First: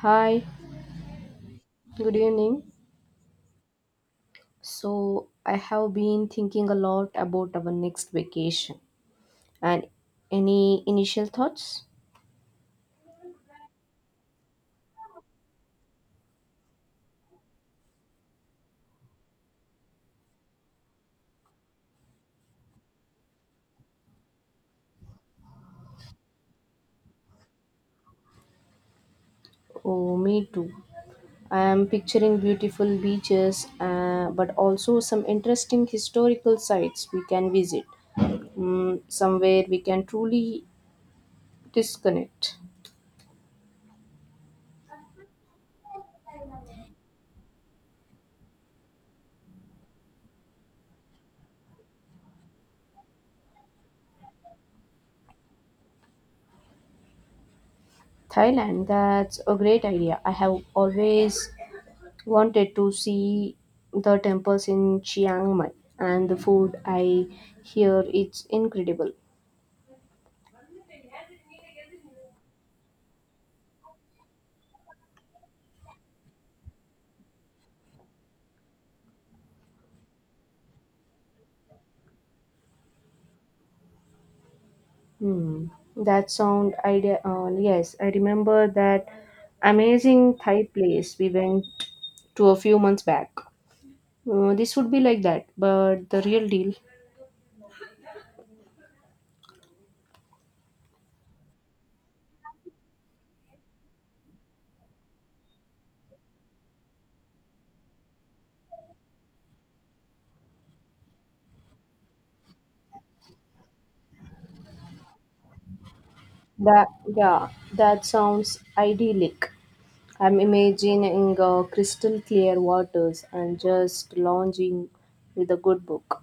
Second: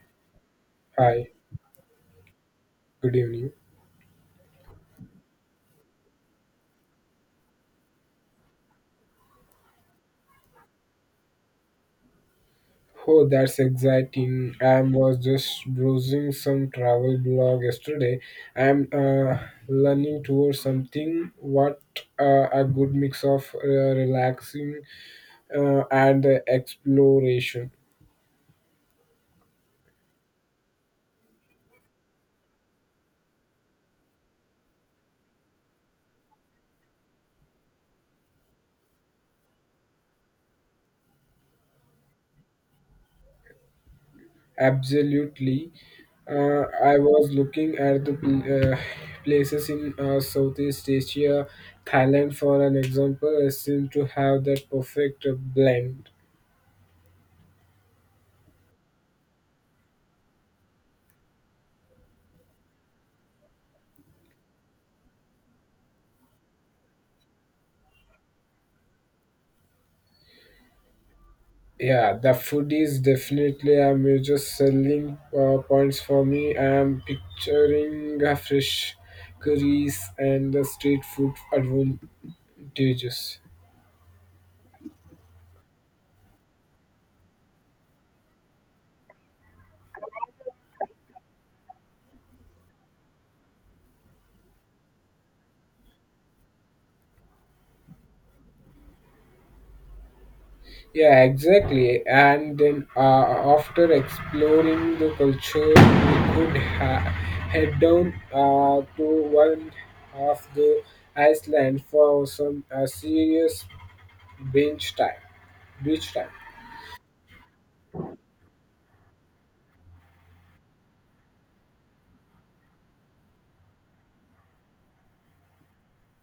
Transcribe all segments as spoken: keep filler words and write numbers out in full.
Hi, Hi, good evening. good evening. So, I have been thinking a lot about our next vacation. And any initial thoughts? Oh, that's exciting. I was just browsing some travel blog yesterday. I'm uh, learning towards something what uh, a good mix of uh, relaxing uh, and uh, exploration. Oh, me too. I am picturing beautiful beaches, uh, but also some interesting historical sites we can visit. Mm, somewhere we can truly disconnect. Absolutely. Uh, I was looking at the pl- uh, places in uh, Southeast Asia, Thailand, for an example, seem to have that perfect blend. Thailand, that's a great idea. I have always wanted to see the temples in Chiang Mai, and the food I hear it's incredible. Yeah, the food is definitely a major selling uh, points for me. I am picturing uh, fresh curries and the street food advantages. Hmm. That sound idea. Uh, yes, I remember that amazing Thai place we went to a few months back. Uh, this would be like that, but the real deal. Yeah, exactly. And then uh, after exploring the culture, we could ha- head down uh, to one of the Iceland for some uh, serious bench time. Beach time. That, yeah, that sounds idyllic. I'm imagining uh, crystal clear waters and just lounging with a good book.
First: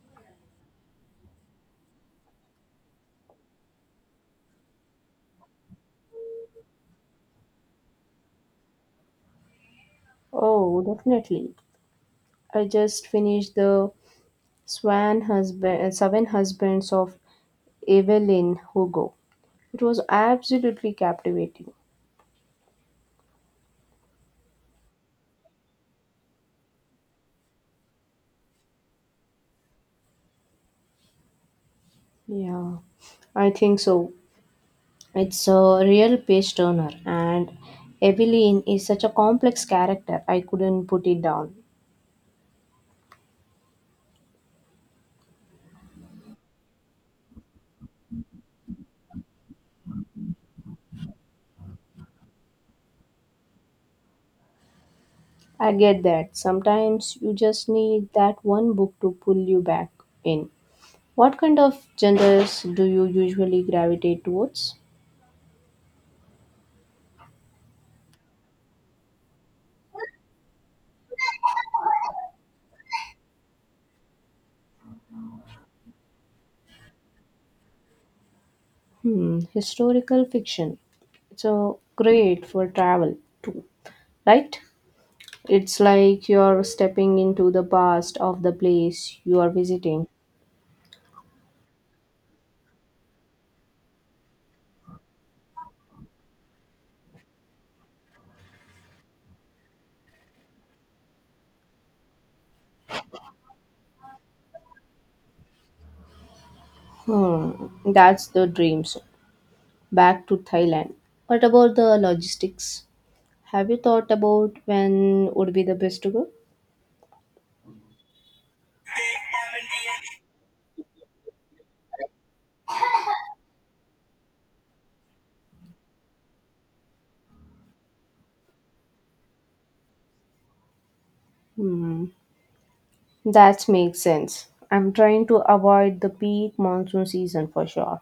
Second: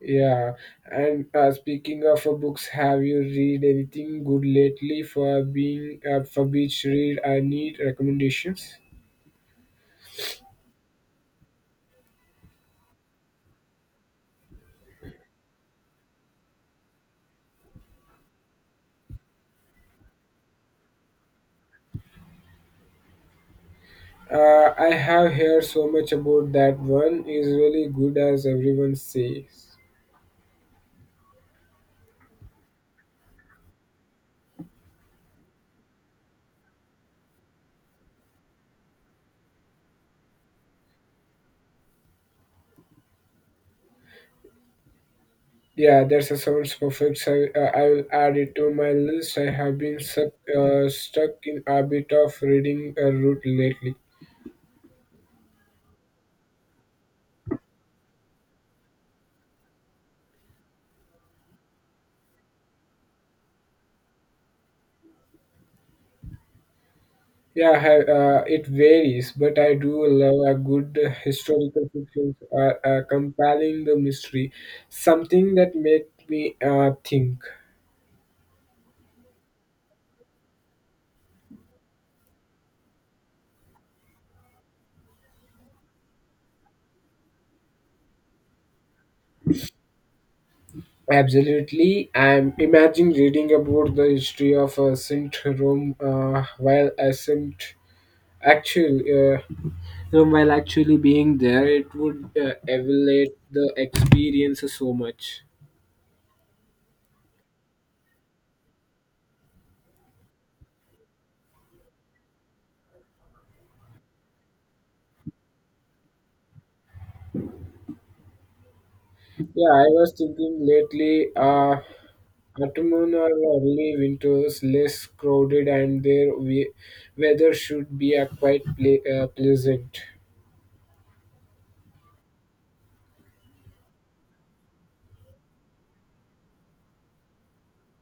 Yeah, and uh, speaking of uh, books, have you read anything good lately for being uh, for beach read? I need recommendations. Oh, definitely. I just finished the Swan Husband, Seven Husbands of Evelyn Hugo. It was absolutely captivating. Uh, I have heard so much about that one. Is really good as everyone says. Yeah, I think so. It's a real page turner, and Evelyn is such a complex character. I couldn't put it down. Yeah, that's a sounds perfect. So uh, I will add it to my list. I have been stuck uh, stuck in a bit of reading uh, route lately. I get that. Sometimes you just need that one book to pull you back in. What kind of genres do you usually gravitate towards? Yeah, ha- uh, it varies, but I do love a good uh, historical fiction, uh, uh, compelling the mystery, something that make me uh, think. Hmm, historical fiction. So great for travel too, right? It's like you're stepping into the past of the place you are visiting. Absolutely, I'm imagine reading about the history of uh, Saint Rome uh, while I Saint actual uh, Rome while actually being there. It would uh, elevate the experience so much. Hmm, that's the dream. So back to Thailand. What about the logistics? Have you thought about when would be the best to go? Yeah, I was thinking lately, uh, autumn or early winters less crowded and their we- weather should be uh, quite ple- uh, pleasant. Hmm, that makes sense. I'm trying to avoid the peak monsoon season for sure.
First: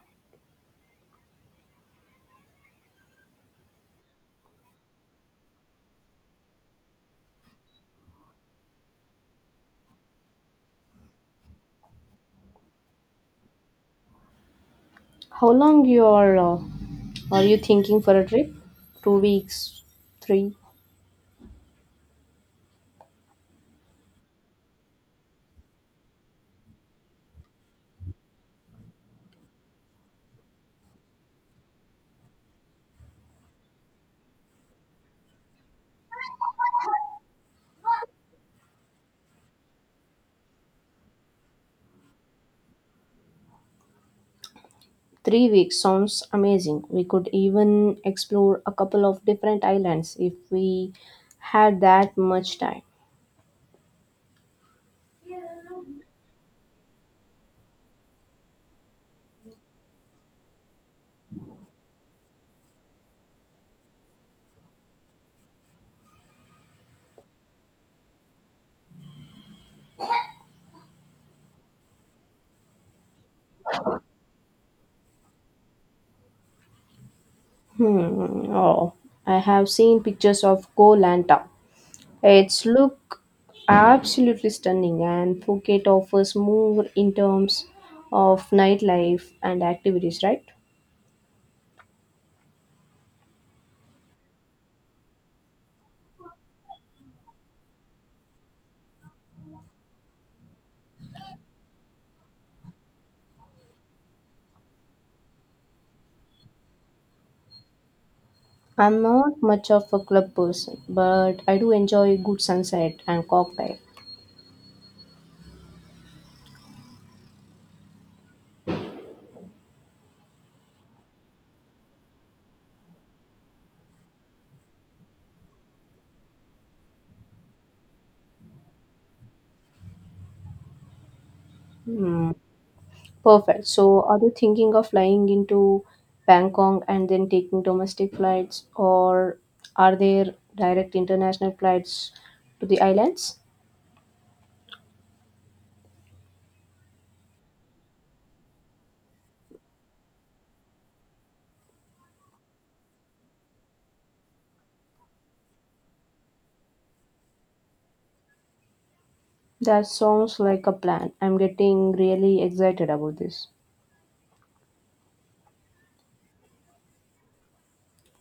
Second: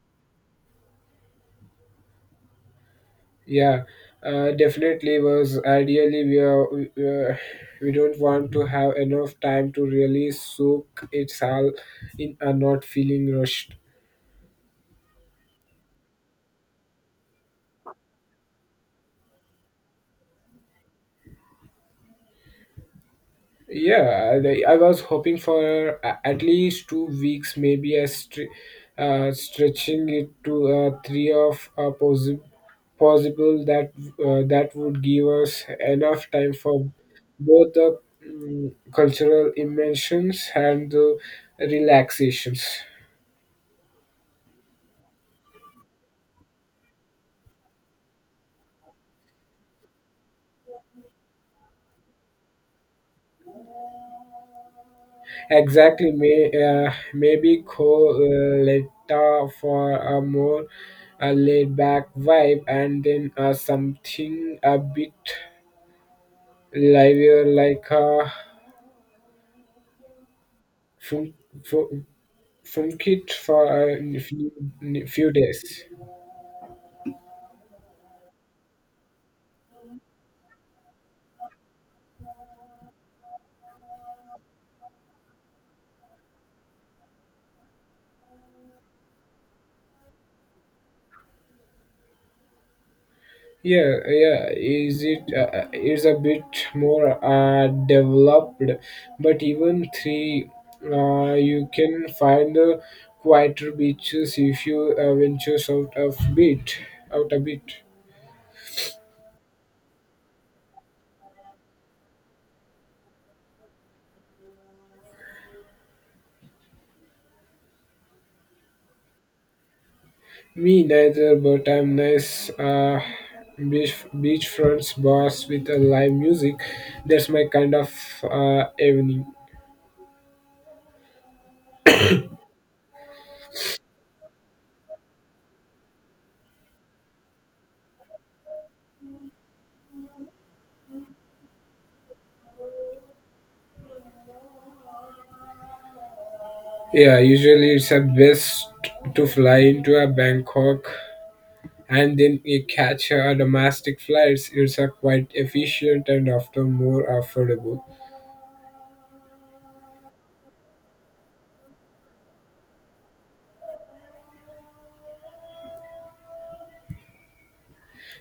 Yeah, uh, definitely was ideally we are, we, uh, we don't want to have enough time to really soak it all in and not feeling rushed. How long you are uh, are you thinking for a trip? Two weeks, three, Yeah, I I was hoping for a- at least two weeks, maybe a stre- uh, stretching it to uh, three of uh, possi- possible that uh, that would give us enough time for both the mm, cultural immersions and the relaxations. three weeks sounds amazing. We could even explore a couple of different islands if we had that much time. Exactly, may uh, maybe call uh, Letta for a more a laid back vibe and then uh, something a bit live here like a from from from kit for a few, few days. Hmm. Oh, I have seen pictures of Koh Lanta. It's look absolutely stunning, and Phuket offers more in terms of nightlife and activities, right? Yeah, yeah. Is it uh, is a bit more uh, developed, but even three, uh, you can find the quieter beaches if you uh, venture out of bit, out a bit. I'm not much of a club person, but I do enjoy good sunset and cocktail. Me neither, but I'm nice uh, beach beachfronts bars with a live music. That's my kind of uh, evening. Hmm. Perfect. So, are you thinking of flying into Bangkok and then taking domestic flights, or are there direct international flights to the islands? Yeah, usually it's a best to fly into a Bangkok and then you catch a domestic flights. It's a quite efficient and often more affordable. That sounds like a plan. I'm getting really excited about this.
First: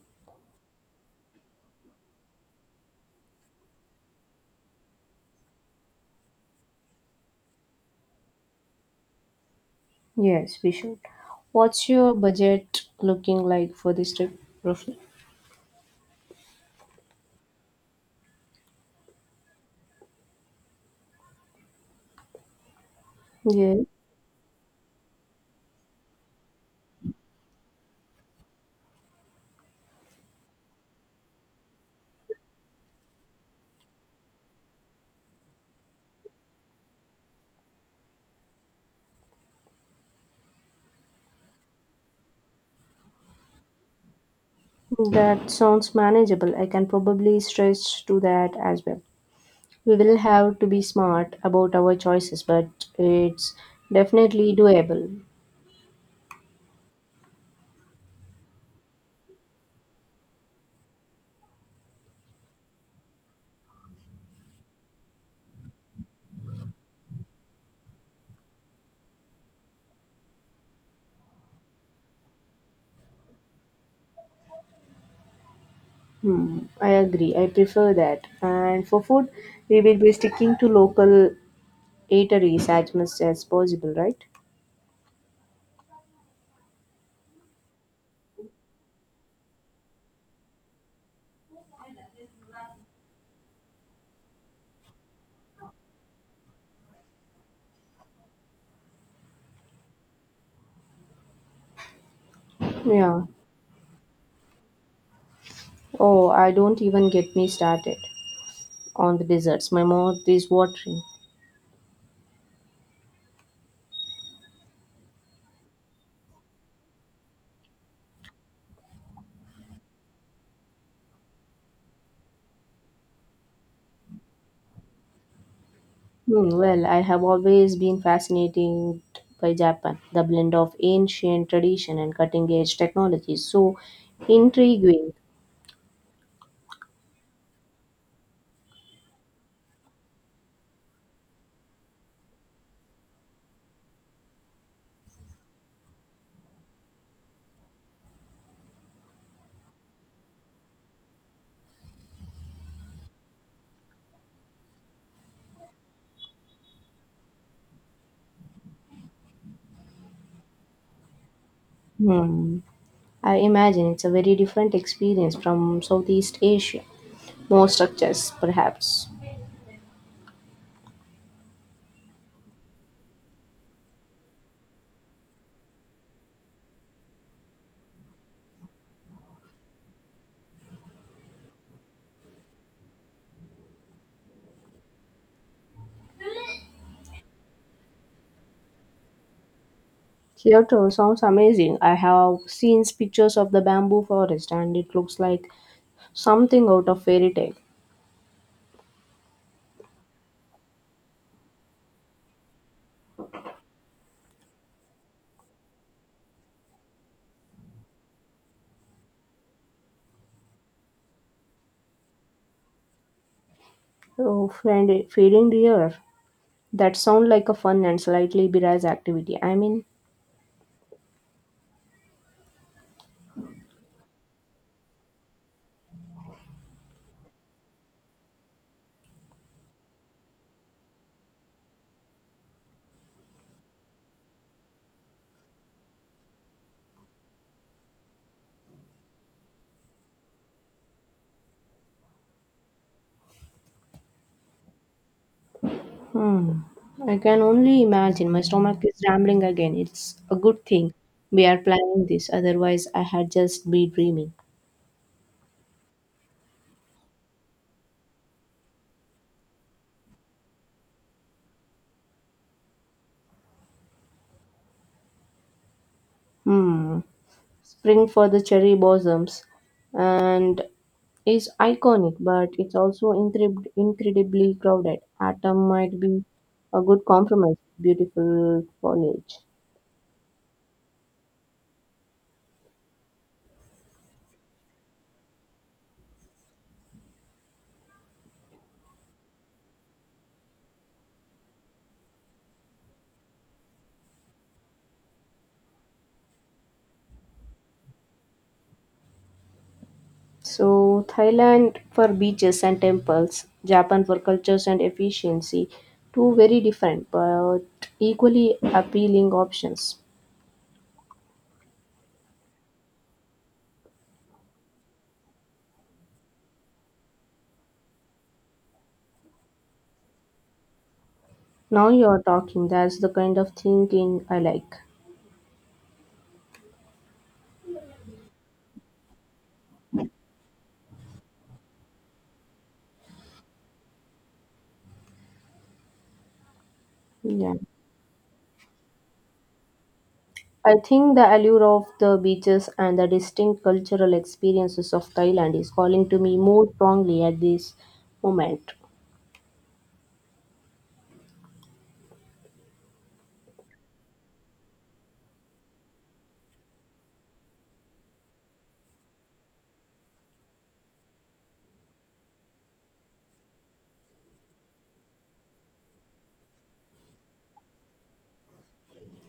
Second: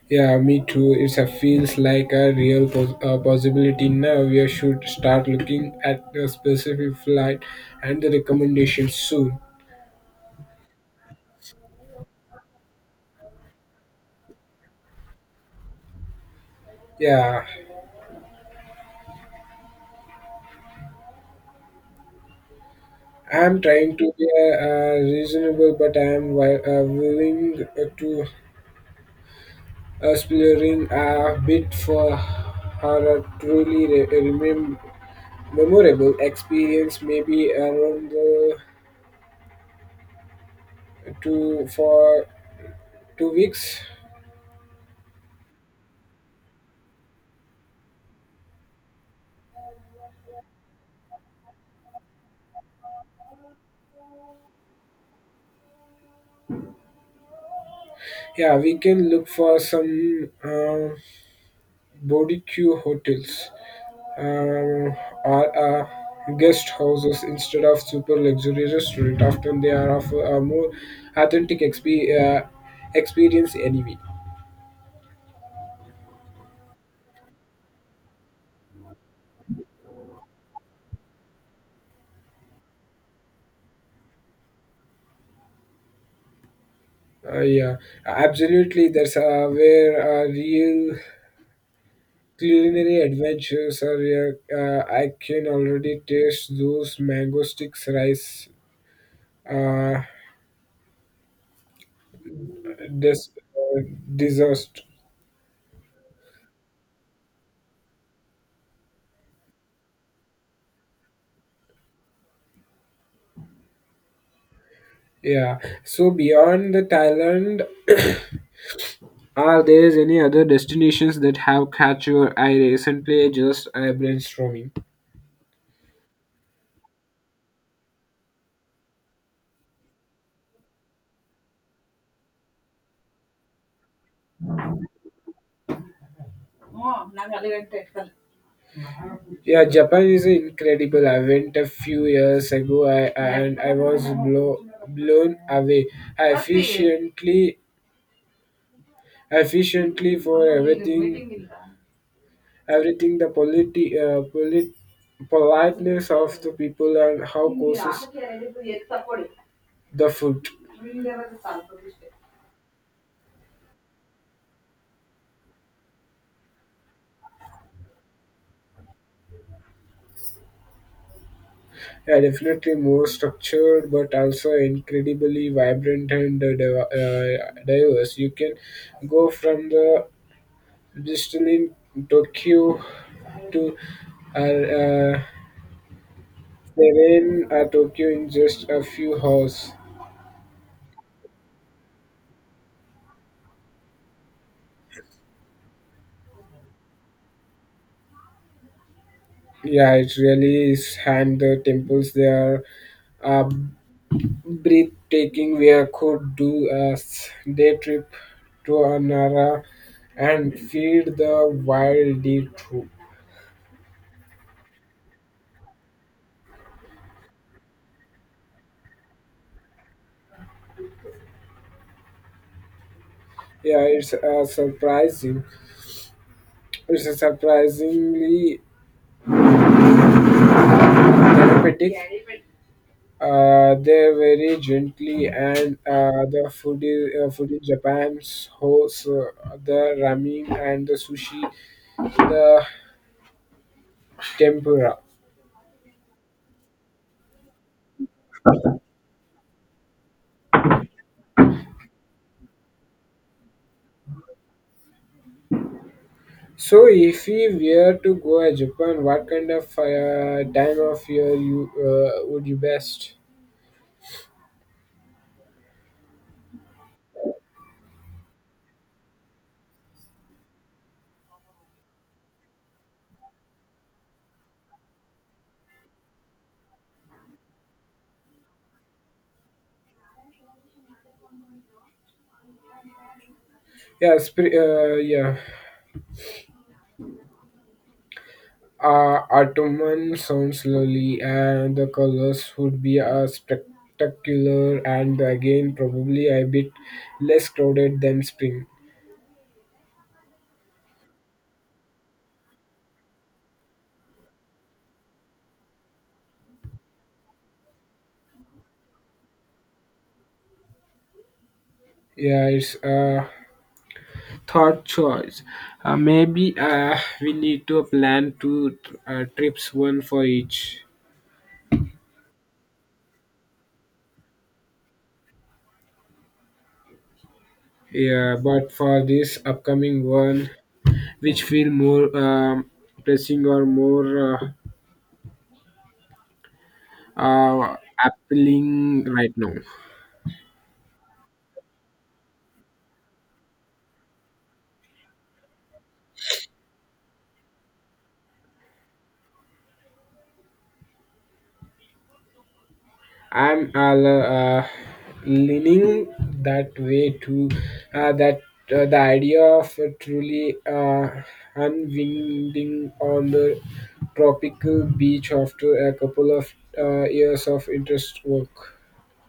Yeah, me too. It's a feels like a real pos- uh, possibility now. We should start looking at the specific flight and the recommendations soon. Yes, we should. What's your budget looking like for this trip, roughly? Yeah, I'm Yes. trying to be uh, uh, reasonable, but I'm wi- uh, willing uh, to uh, exploring a bit for her a truly re- remem- memorable experience. Maybe around the two for two weeks. That sounds manageable. I can probably stretch to that as well. We will have to be smart about our choices, but it's definitely doable. Yeah, we can look for some uh, barbecue hotels. Um, are uh, Guest houses instead of super luxury restaurant. Often they are of a more authentic exp- uh, experience anyway. Hmm, I agree. I prefer that. And for food, we will be sticking to local eateries as much as possible, right? Uh, yeah, absolutely. That's uh, where uh, real culinary adventures are. Uh, uh, I can already taste those mango sticks, rice, uh, Yeah. this uh, dessert. Oh, I don't even get me started on the desserts. My mouth is watering. Yeah. So beyond the Thailand, are there any other destinations that have caught your eye recently? Just I brainstorming. Hmm, well, I have always been fascinated by Japan. The blend of ancient tradition and cutting edge technology is so intriguing. Yeah, Japan is incredible. I went a few years ago I, and I was blow, blown away. I efficiently, Efficiently for everything, everything the politi, uh, polit, politeness of the people and how courses the food. Hmm. I imagine it's a very different experience from Southeast Asia. More structures, perhaps. Yeah, definitely more structured, but also incredibly vibrant and uh, div- uh, diverse. You can go from the distilling Tokyo to uh, uh, serene uh, Tokyo in just a few hours. Kyoto sounds amazing. I have seen pictures of the bamboo forest and it looks like something out of fairy tale. Yeah, it really is. And the temples there are uh, breathtaking. We are- could do a s- day trip to Anara and feed the wild deer. Oh, friend, feeding deer. That sounds like a fun and slightly bizarre activity. I mean, Yeah, it's uh, surprising. It's a surprisingly therapeutic. Uh, they're very gently, and uh, the food is uh, food in Japan's hosts uh, the ramen and the sushi, the tempura. hmm, I can only imagine. My stomach is rambling again. It's a good thing we are planning this, otherwise, I had just be dreaming. So, if we were to go to Japan, what kind of uh, time of year you uh, would you best? Hmm. Spring for the cherry blossoms and is iconic, but it's also incre- incredibly crowded. Autumn might be a good compromise, beautiful foliage. Yeah, spring. Uh, yeah. Uh, Ottoman sounds lovely, and the colors would be uh, spectacular, and again, probably a bit less crowded than spring. So, Thailand for beaches and temples, Japan for cultures and efficiency. Two very different but equally appealing options. Yeah, it's a thought choice. Uh, maybe uh, we need to plan two uh, trips, one for each. Now you're talking, that's the kind of thinking I like. Yeah, but for this upcoming one, which feel more um, pressing or more uh, Yeah. uh, appealing right now? I think the allure of the beaches and the distinct cultural experiences of Thailand is calling to me more strongly at this moment. I'm uh, uh, leaning that way too. Uh, that uh, The idea of a truly uh, unwinding on the tropical beach after a couple of uh, years of interest work.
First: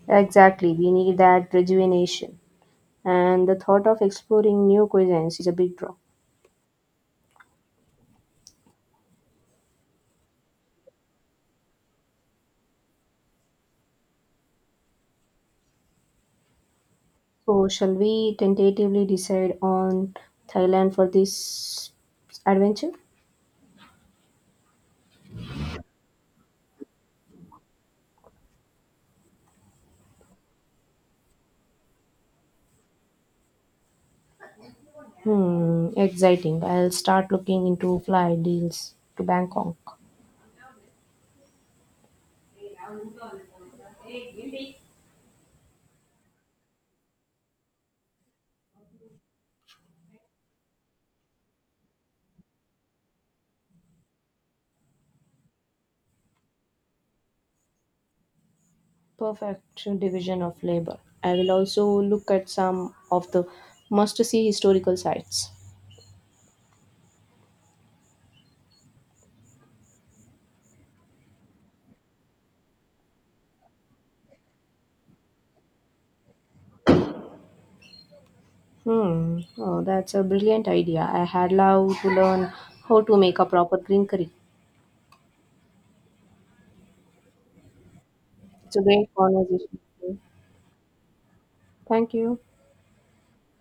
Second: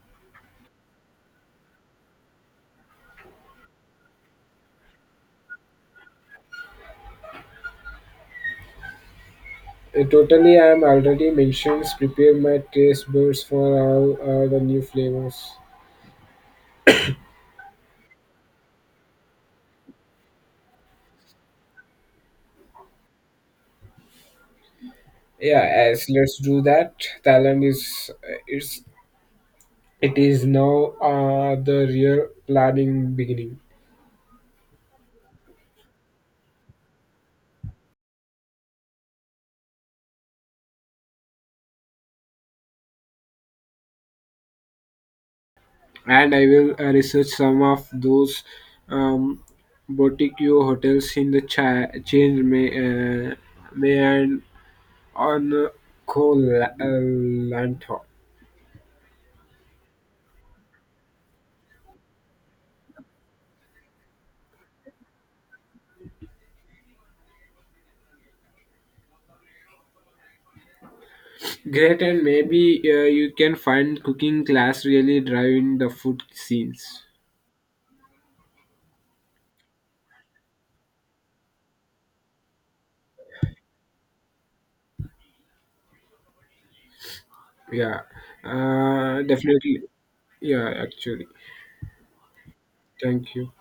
Exactly, we need that rejuvenation. And the thought of exploring new cuisines is a big draw. Uh, totally, I'm already mentioned. Prepare my taste buds for all uh, the new flavors. So, shall we tentatively decide on Thailand for this adventure? Yeah, as let's do that. Thailand is uh, it's it is now uh, the real planning beginning. Hmm, exciting. I'll start looking into flight deals to Bangkok. And I will uh, research some of those um, boutique hotels in the cha- change may uh, may and on uh, Koh-Lanta. Perfect division of labor. I will also look at some of the must see historical sites. Great, and maybe uh, you can find cooking class really driving the food scenes. Hmm, oh, that's a brilliant idea. I had loved to learn how to make a proper green curry. Yeah, It's a great uh, conversation. Definitely. Yeah, actually, Thank you. thank you.